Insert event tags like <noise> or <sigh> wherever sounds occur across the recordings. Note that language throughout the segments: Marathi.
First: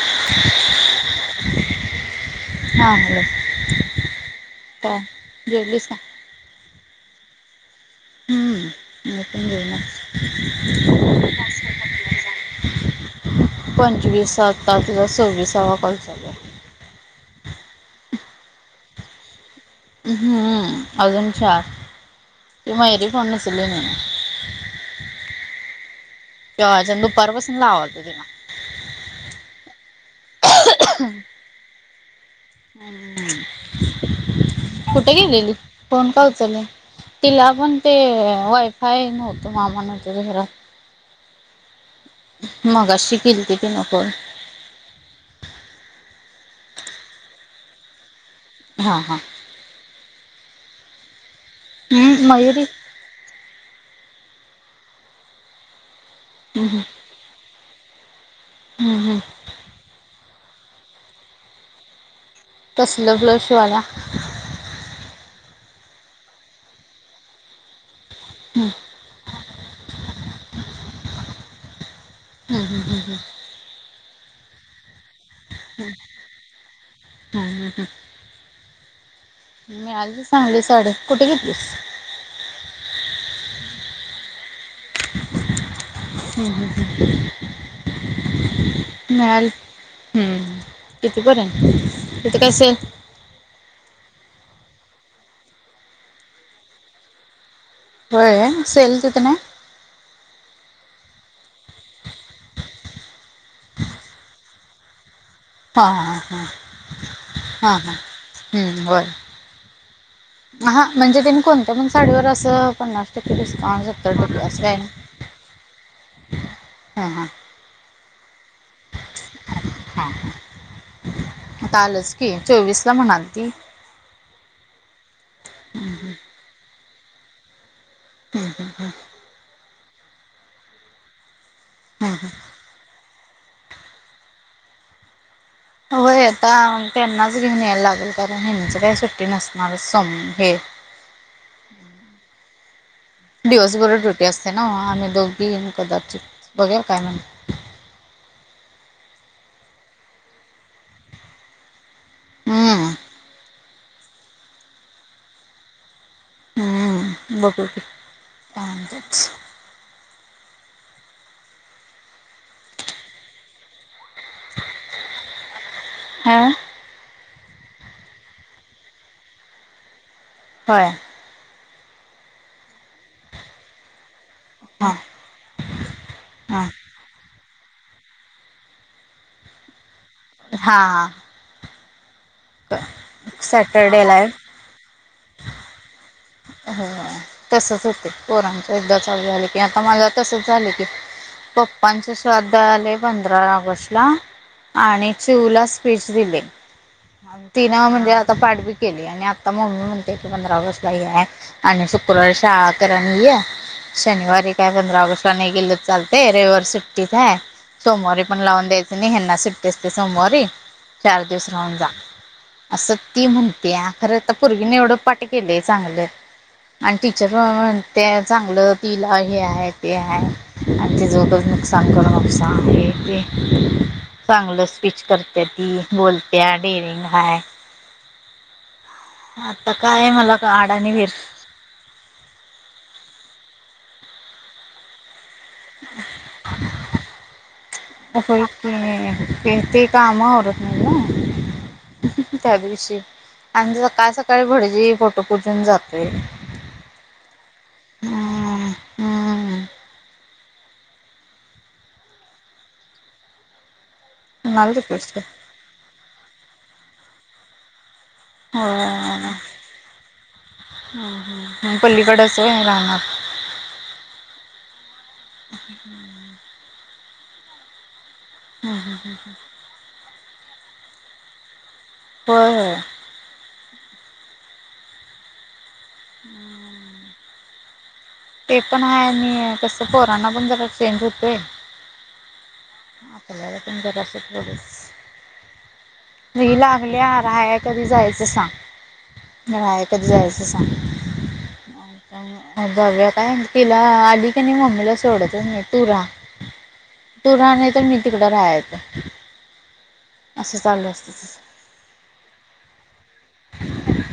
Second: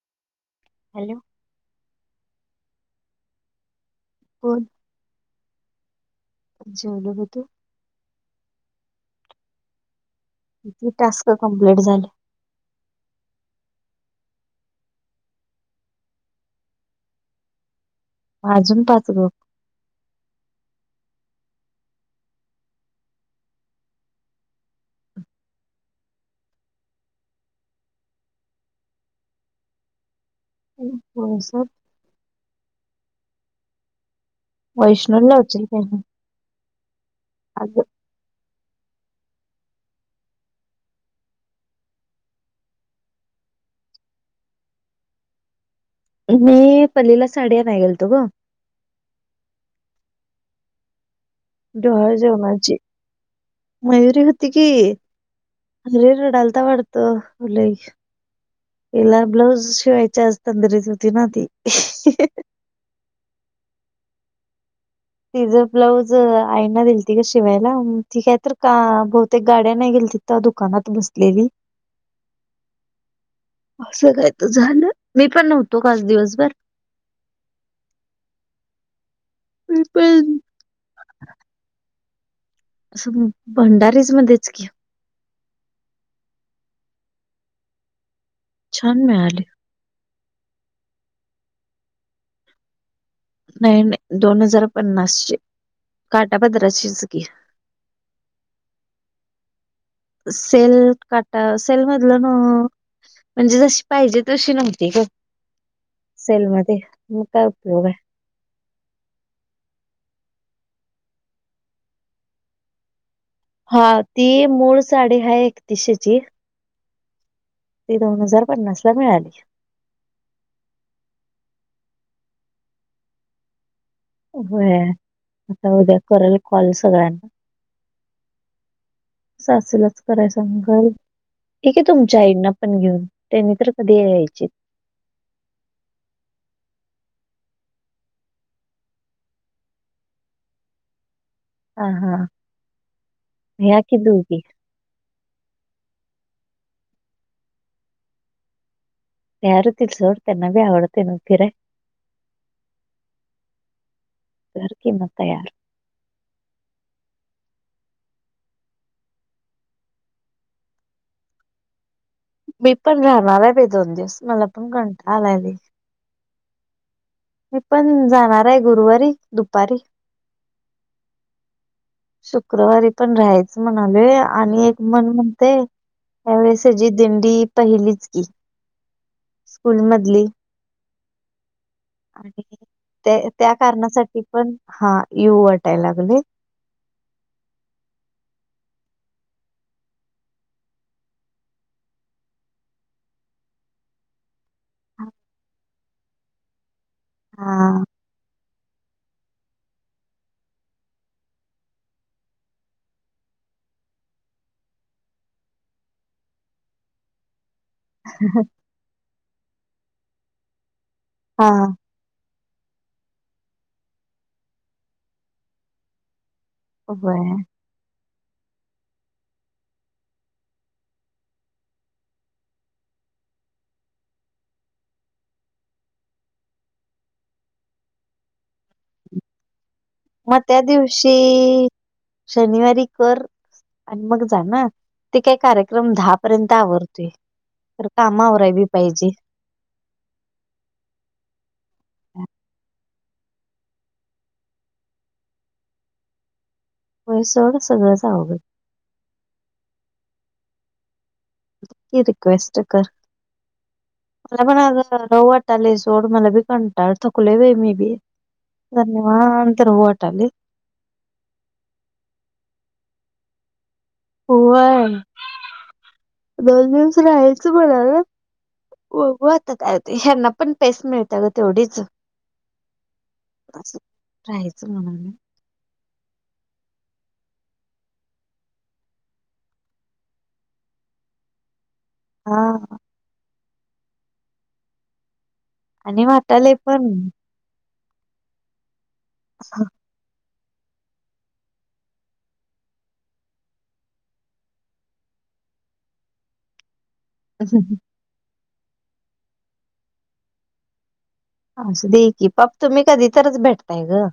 <inaudible> हॅलो हा हॅलो बोल तर जेवलीस का झोपेल होते <unintelligible> ह मपून जेवला. टास्क कंप्लीट झाली. पंचवीसता तज सव्वीसावा कॉलचालू आहे. अजून पाच ग हम्म अजूनचार त माहिरी फोनसले नाही ना कज दुपरपसून लावात तिला <inaudible> होय <unintelligible> हम्म <unintelligible> कुठे वैष्णवला गेलेली उचल पाहिजे कोण का उचल तिला पण अग ते वाईफ‌ हाय न त मामानात घहरा मग शिकली त ती नको. मी पलीला साड्या पागेलतो ग हां हां डोहाळ हम्म मयुरी जाऊनाची हम्म मयूरी होती की चालता हम्म हम्म हम्म वाढतलला ब्लाउज शिवायच अस तंदरी सुती नाती तसलं ब्लाऊज शिवायला. तिझं ब्लाऊज आईना दिल त का शिवायला ठीक आहे तर का बहुतेक गाड्या नाही गेल तिथ त्या दुकानात बसलेली. हम् हम हम हं असं काय तर झालं मी पण नव्हतो काच दिवसभर हम ह ह मी आज सांगली साडी कुठे घेतली. असं भंडारीज मध्येच की ह छान मिळाली मल हम्म किती पर्य तिथे कस आहे नाही नाही दोन हजार पन्नास चे काटा पदराचीच घी क सेल तिितने सेल काटा सल मधला ना म्हणजे जशी पाहिजे तशी नव्हती ग हा हा हा सेल मध्ये मग काय हा उपयोग हा आहे. हम्म बर हा म्हणजे तेी कोणत्या पण साडीवर असं पणणार त िस्काउऊंट जो हा त अस ती असला मूळ साडी आहे एकतीसशेची हां हां ती दोन हजार पन्नास ला मिळाली. हा लच की चोवीस ला म्हणाल ती हो आता उद्या करेल कॉल सगळ्यांना. हम हम हम स असलाच कराय सांगल ठीक आहे तुमच्या आईना. पण घेऊन त्यानी तर कधी यायचे होय आता त्यांनाच घेऊन यायला लागेल कारण हेच काही सुट्टी नसणार सम हे ह हा दिडवस या की बरोर ड्युटी दोघी असते ना आम्ही दोघी कदाचित बघेर काय म्हणत तरतील सोर त्यांना बी आवडते न फिरय. हम्. रखी मातयार हम्म बघू की <unintelligible> मी पण राहणार आहे बाई दोन दिवस. मला पण कंटाळ आलाय लइ ह मी पण जाणार आहे गुरुवारी दुपारी होय. शुक्रवारी पण राहायच म्हणालोय आणि एक हा मन म्हणतय त्यावेळेस हा हेजी दिंडी पहिलीच की. स्कूल मधली हा. आणि ते त्या सॅटरडेला कारणासाठी आहे पण, हा यू वाटाय लागलय. होय तसच होतय. पोरांच एकदा चालू झालं की, आता मला तसच झालं की पप्पांच श्राद्ध आलंय पंधरा ऑगस्ट ला. आणि चिवूला स्पीच दिले. हा तिनं म्हणजे आता पाट बीट केली आणि आता मम्मी म्हणते की पंधरा ऑगस्टला <unintelligible> आणि शुक्रवारी शाळा कर आणि ये शनिवारी काय पंधरा ऑगस्टला नाही गेल चालतय. रविवार सुट्टीच हाय. सोमवारी पण लावून द्यायचं नाही. हेना सुट्टी आसते सोमवारी. चार दिवस हा राहून जा. असं ती म्हणत्या, खरं ता पूर्गीन एवढं पाठ केलंय चांगलं आणि टीचर व्हय <unintelligible> म्हणते चांगलं तिला हे हाय ते हाय आणि तिज उगच नुकसान करू नकोसा. हे ते चांगलं स्पीच करत्या ती, बोलत्या डेरिंग हाय आता काय म म त्या दिवशी शनिवारी कर आणि मग जा ना. ते काय कार क्रम दहा पर्यंत आवरतोय, खर काम आवराय बी पायजे. <unintelligible> काम आवरत नाइ न त्या दिवशी आणि सकाळ-सकाळी भडजी फोटो पूजून जातोय. होय सोड सगळं आवगड हम्म हम्म रिक्वेस्ट कर. <unintelligible> कुणाला रिक्वेस्ट कर राहू वाट टालय सोड, मला बी कंटाळ, थकलोय बाई मी बी जरा होय. निवांत राहू वाटालय पलीकडच होय रानात? होय. दोन दिवस राहायचं म्हणलोय बगू आता काय होतय, ह्यांना पण पेस मिळत्या ग तेवढीच होय होय. आस राहायचं म्हनालोय <unintelligible> ते पण हाय आणि कसं पोरांना पण जरा चेंज होतोय. हा. आपल्याला पण जारास तेवढंच. आणि वाटालय ती पण लागल्या राहा कधी जायचं सांग? राहाय कधी जायचं सांग? मग जाऊया काय तिला आली कणी मम्मीला सोडतच नाही. तु रहा. तु रहा नाही तर मी तिकडं राहाय येतो असं चालू असतय तिज असुदे की पा, तुम्ही कधी तरच भेटताय ग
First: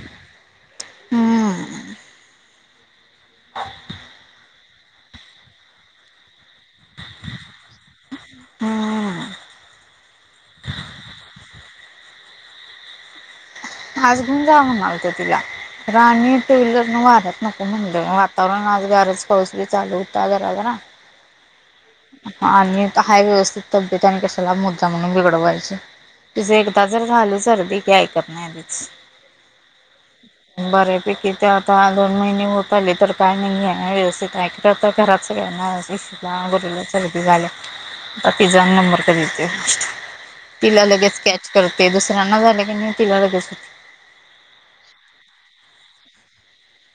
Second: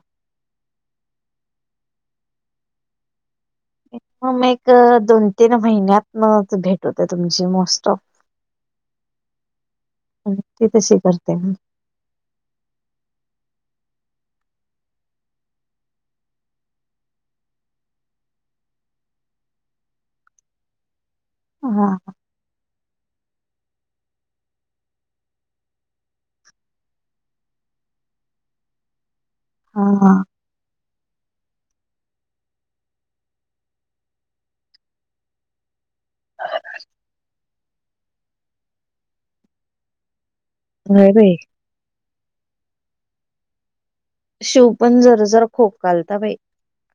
हम्म. <inaudible> <unintelligible> एक, दोन, तीन महिन्यातन च भेट <unintelligible> तुमची मोस्ट ऑफ हम्म म्हनून ती तशी करत्या ग आज घेऊन जावा म्हणालतो तिला खर आणि टू व्हीलर न वाऱ्यात नको म्हणलं. वातावरण आज गारच. पाऊस बी चालू होता जरा - जरा <inaudible> हा हा ह आणि हाय व्यवस्थित तब्येत आणि कशाला मुद्दामन म्हणून बिघडवायची तुझे एकदा जर झाल सर्दी की ऐकत नाही ह हा बर्या पैकी ते आता दोन महिने होत आले तर काय नाही हाय व्यवस्थित हाय काय तर घरात सगळ्यांना इशूला गरुला सर्दी झालीया आता तीजानं नंबर कधी येतोय तिला होय लगेच बाई स्कॅच करते दुसऱ्यांना झालं की मी तिला लगेच शिव पण जर जरा जरा खोकालता बाई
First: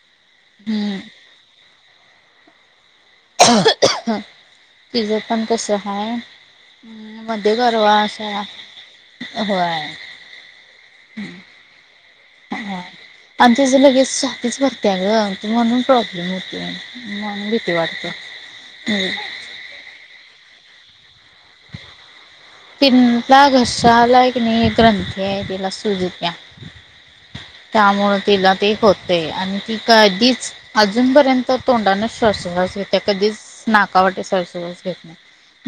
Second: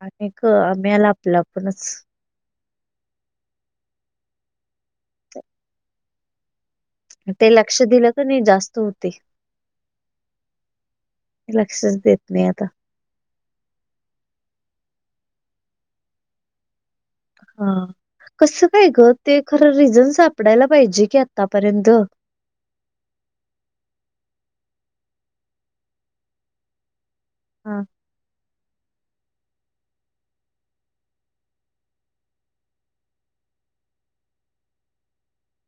आणि कमी आल आपला आपणच तिझं पण कसं हाय ते मध्ये लक्ष गरवा दिलं का असा, नाही जास्त होते होय. लक्षच देत. नाही हा आता आणि आमच्याचं लगेचं छातीच भरतीया गं म्हणून प्रॉब्लेम होतोय म्हणून भीती हा वाटतीया कसं काय हम् ग ते खरं रिझन सापडायला पाहिजे की आतापर्यंत तिला घशाला हे किनाही एक नाही ग्रंथी आहे तिला सुज इत्या हा त्यामुळे तिला ते होत ती कधीच अजूनपर्यंत तोंडानंच श्वासोच्छवास कधीच नाकावाटे शासोश्वास घेत नाही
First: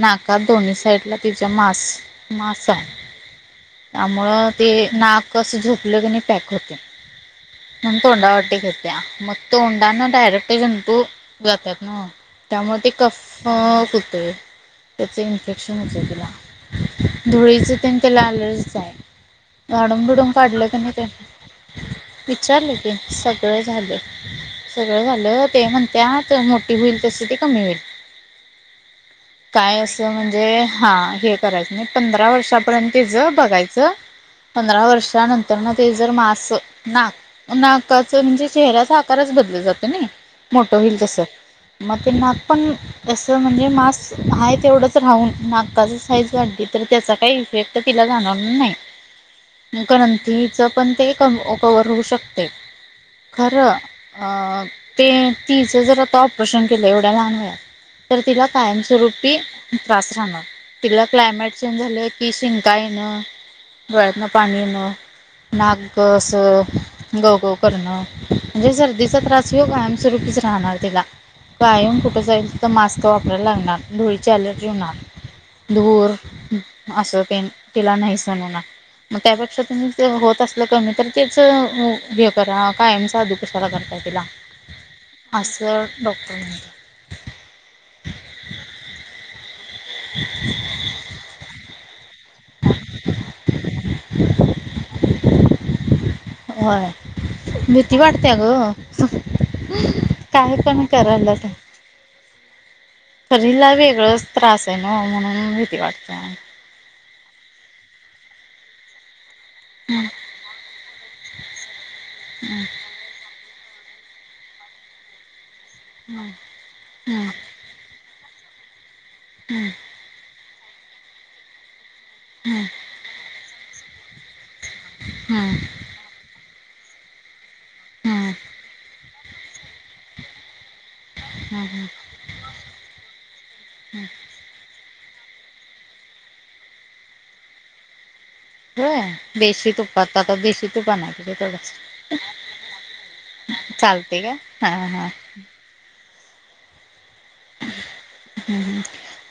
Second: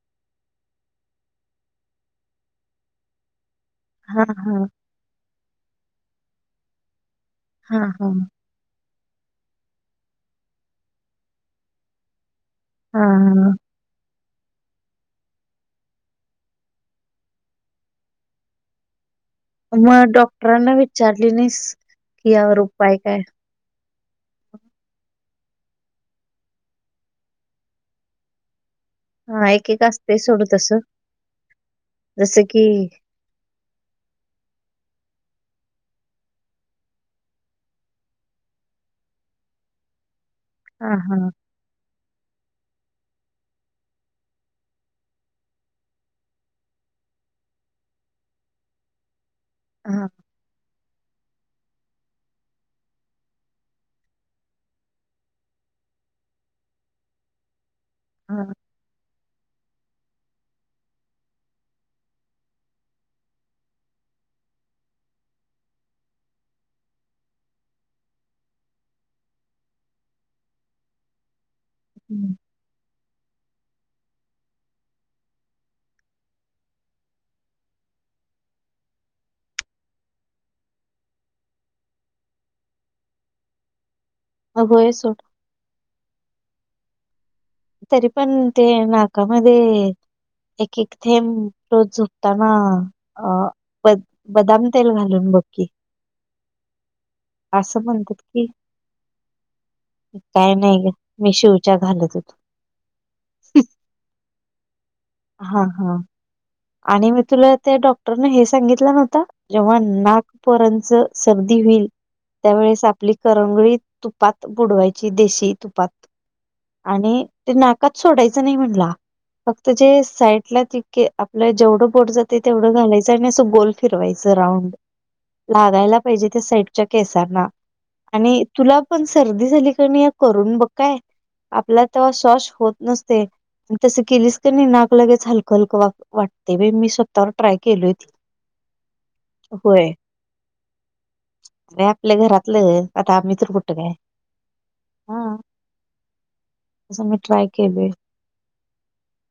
नाकात दोन्ही साईडला तिच्या मास मास हाय हा त्यामुळं हा ते नाक असं झोपलं की नाही पॅक होत्या हा हा म्हणून हा तोंडा वाटते घे मग तोंडानं डायरेक्ट जंतू जात्यात न्हवं त्यामुळे ते कफ हा. हुतोय त्याचं इन्फेक्शन होतय तिला धुळीचं तेन तिला ऍलर्जीचं हाय झाडून मग बिडून काढलं डॉक्टरांना की नाही ते विचारली नाहीस कि यावर विचारलं की उपाय काय सगळं झालय सगळं झालं ते म्हणत्यात मोठी होईल तस ते कमी होईल होय काय असं म्हणजे हा हे करायचं नाही पंधरा जस की वर्षापर्यंतच तीचं बघायच पंधरा वर्षानंतरनं ते जर मा अस नाक नाकाचं म्हणजे चेहऱ्याचा आकारच बदल जातोय नाही मोठं हा होईल हा तसं मग ते नाक पण तसं म्हणजे मास आहे तेवढंच राहून नाकाच साईज वाढली तर त्याचा काही इफेक्ट तर तिला जाणवणार नाही हा ग्रंथीचं पण ते कवर होऊ शकतय खरं ते तिचं जरा आता ऑपरेशन केलं एवढ्या लहान वयात तर तिला हा कायमस्वरूपी त्रास राहणार तिला क्लायमेट चेंज झालं की शिंका येणं डोळ्यातनं पाणी येणं नाक असं गवगव करणं म्हणजे सर्दीचा त्रास ह्यो कायमस्वरूपीच राहणार तिला कायम कुठे हम्म. जाईल तर मास्क वापरायला लागणार धुळीची अ‍ॅलर्जी होणार धूर असं तेन तिला नाही सहन होणार मग त्यापेक्षा तुमी ते होत अस कमी तर तेच हे करा कायमच अधू कशाला करताय तिला अ होय सोड असं डॉक्ट तरी पण ते नाकामध्ये एक एक थेंब रोज झोप ताना अ बदाम तेल घालून बघ की व्हय असं भीती म्हणतात वाटत्या की ग काय नाही पण ग मी करायल्यात शिवच्या घालत होतो खरं हिला वेगळंच त्रास आहे न्हवं म्हण हा हा आणि मी तुला त्या डॉक्टरने हे सांगितलं नव्हता. जेव्हा हम्म नाक पोरांच सर्दी होईल. त्यावेेळेस आपली करंगळी तुपात बुडवायची देशी तुपात. आणि हम्म ते नाकात सोडायचं नाही. म्हणला हम्म फक्त जे साईड ला तिके आपला जेवढं बोट जाते. हम्म तेवढं घालायचं आणि असं गोल फिरवायचं राऊंड. हम्म लागायला पाहिजे. त्या साईडच्या केसांना हम्म आणि तुला पण सर्दी झाली की नाही करून बघ काय. हम्म आपला हम्म तवा श श्वास होत नसते. मग तस केलीस की नाही नाक लगेच हलकं हलक वाटते. मी स्वतःवर ट्राय केलोय ते. <unintelligible> होय. देशी तुपात आता देशी तूप आणायला पाहिजे अरे आपल्या तेवढ्यासाठी घरातलं आता आम्ही तर कुठं काय चाल तेय. ठीक आहे हा हा. तस मी ट्राय केलोय. ह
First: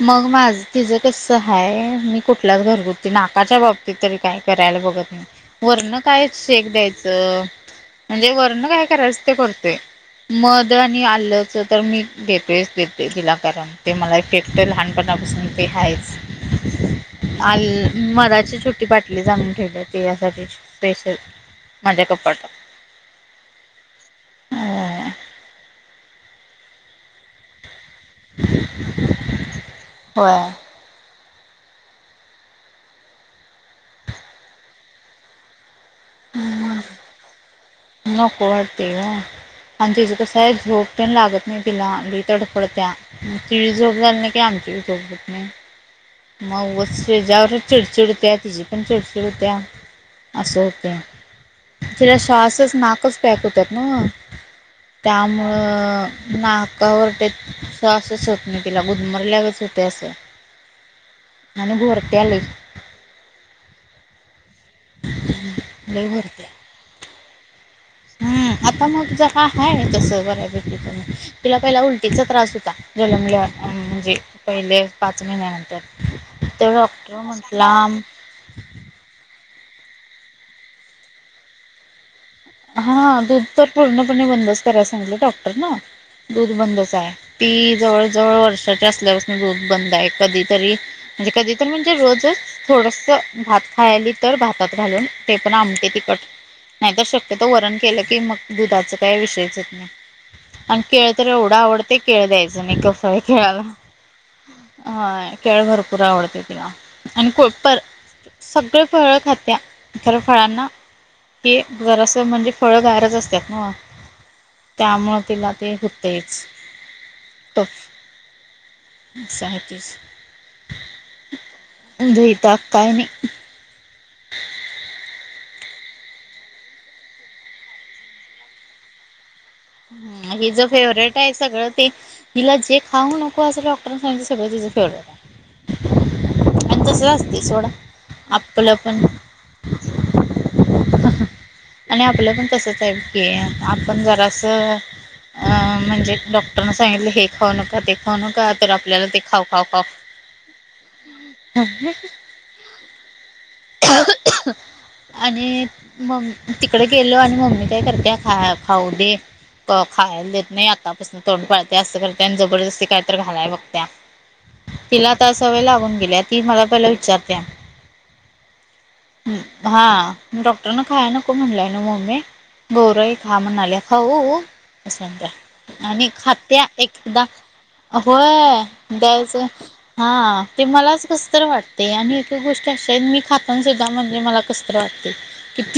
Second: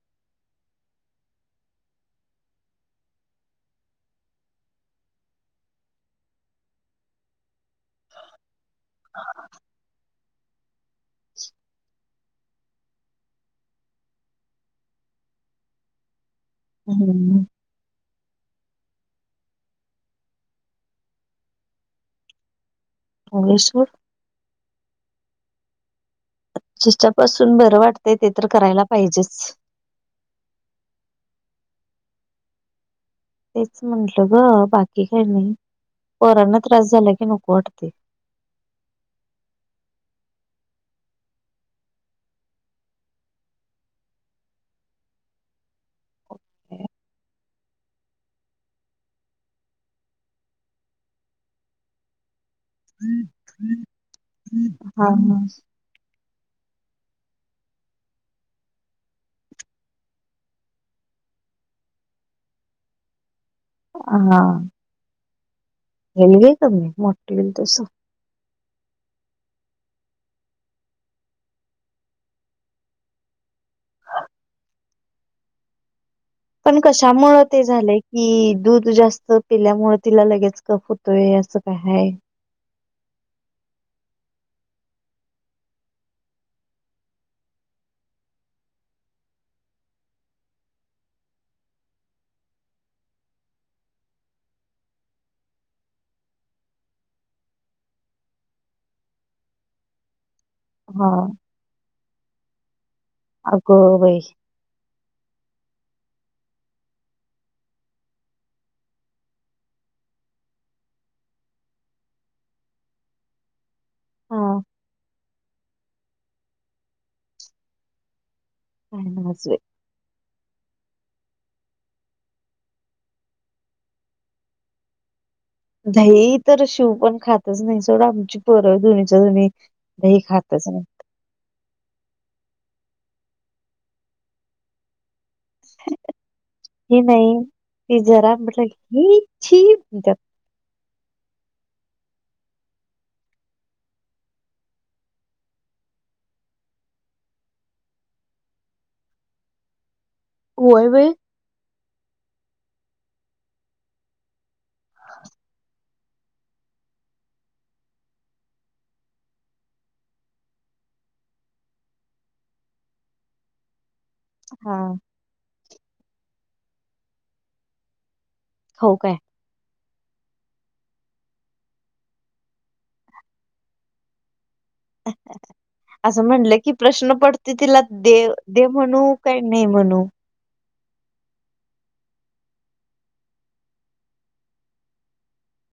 मग माझ तिचं कस आहेय. मी कुठलाच घरगुती नाकाच्या बाब मी तरी काय करायला बघत नाही. वरण काय शेक द्यायचं. म्हणजे वरण काय करायचं ते करतोय मध आणि आल्याच तर मी देतोयच ते तिला प्यायला. ते मला इफेक्ट लहानपणापासून ते आहेच हम्मर आल मधाची छोटी बाटलीच आणून ठेवल्या. ते यासाठी स्पेशल माझ्या कपाटात भगेश्वर <unintelligible> अ जिच्यापासून बरं वाटतय ते तर करायला पाहिजेच. होय. तेच म्हटलं, ग बाकी काही नाही. पोरांना त्रास झाला की नको वाटतय. नको वाटते. हो आणि तिज कसंय झोप तेन लागत नाही. तीला लई तडफडत्या तिची झोप झाली नाही. की आमची बी झोप होत नाही. मग उगच तेच्यावरच चिडचिड होत्या. तिची पण चिडचिड होत्या. असं होतंय. तिला श्वासच नाकच पॅक होतात ना. हा हा त्यामुळं, नाकावर ते श्वास च होत नाही. तिला असं गुदमरल्यागत होते असं. आणि घोरत्या लय. हा, लई होईल घोरत्या घे कमी मोठी होइल तस. हम्म, आता मग जरा आहे तस बऱ्यापैकी कमी. तिला पहिला उलटीचा त्रास होता. जन्मल्यावर म्हणजे, पहिले पाच महिन्यानंतर तर पण डॉक्टर कशामुळ ते म्हटला झालंय? कि दूध जास्त पिल्यामुळे तिला लगेच कफ होतोय. असं काय आहे? हा दूध तर पूर्णपणे बंदच करायला सांगीतल. डॉक्टर न दूध बंदच आह. ती जवळ जवळ वर्षाच्या असल्यापासून दूध बंद आहे. कधीतरी म्हणजे कधी तर म्हणजे रोजच थोडस भात खायली. तर भातात घालून. ते पण आमटी तिखट. नाही तर शक क्यतो. वरण केलं की मग दुधाच काय विषयच नाही आणि केळ हा तर एवढं तिला आवडते केळं द्यायचं नाही. कफ आहे मी मुलाला अगं बाई. हा केळ भरपूर आवडते तिला आणि पर सगळी फळ खात्या. खर फळांना हे जरासं तर म्हणजे फळं गारच असतात नव्ह. हा त्यामुळं तिला ते हो तेच टफ काय नव्हच बाई. सगळीच. दही, ताक काय नाही दही तर शिव पण खातच नाही सोडा आमची पोर दोनीच्या दोनि. ह हिज फेवरेट आहे सगळं ते.? तिला जे खाऊ नको. असं डॉक्टरानी सांगितल सगळ तिचंफेवरेट आहे. आणि तस हे नाही असते सोडा ती जरा म्हटलं आपलं पण ही छी म्हणत्यात. आणि आपलं पण तसच आहे, की आपण जरासं अं म्हणजे डॉक्टरन सांगितलं हे खाऊ नका, ते खाऊ नका, तर आपल्याला ते खाऊ -खाऊ खा <inaudible> होय बई! ह <unintelligible> आणि म तिकडे गेलो आणि मम्मी काय करते खा खाऊ दे! खायला देत नाही, आतापासून तोंड पाळते असं करते आणि जबरदस्ती काय तर घालाय बघत्या हा तिला आता सवय लागून गेली, ती मला पहिला विचारत्या. खाऊ काय. हा डॉक्टर न खाय नको म्हणलंय ना मम्मे. गोरई खा म्हणाले खाऊ? असं सांगत्या, आणि असं म्हणलं खात्या की प्रश्न एकदा पडतोय तिला दे होय दे द म्हणू च काय नाही म्हणू. हा. ते मलाच कस तर वाटते, आणि एक गोष्टी अशा आहेत मी खातन सुद्धा म्हणजले मला कस तर वाटते. किती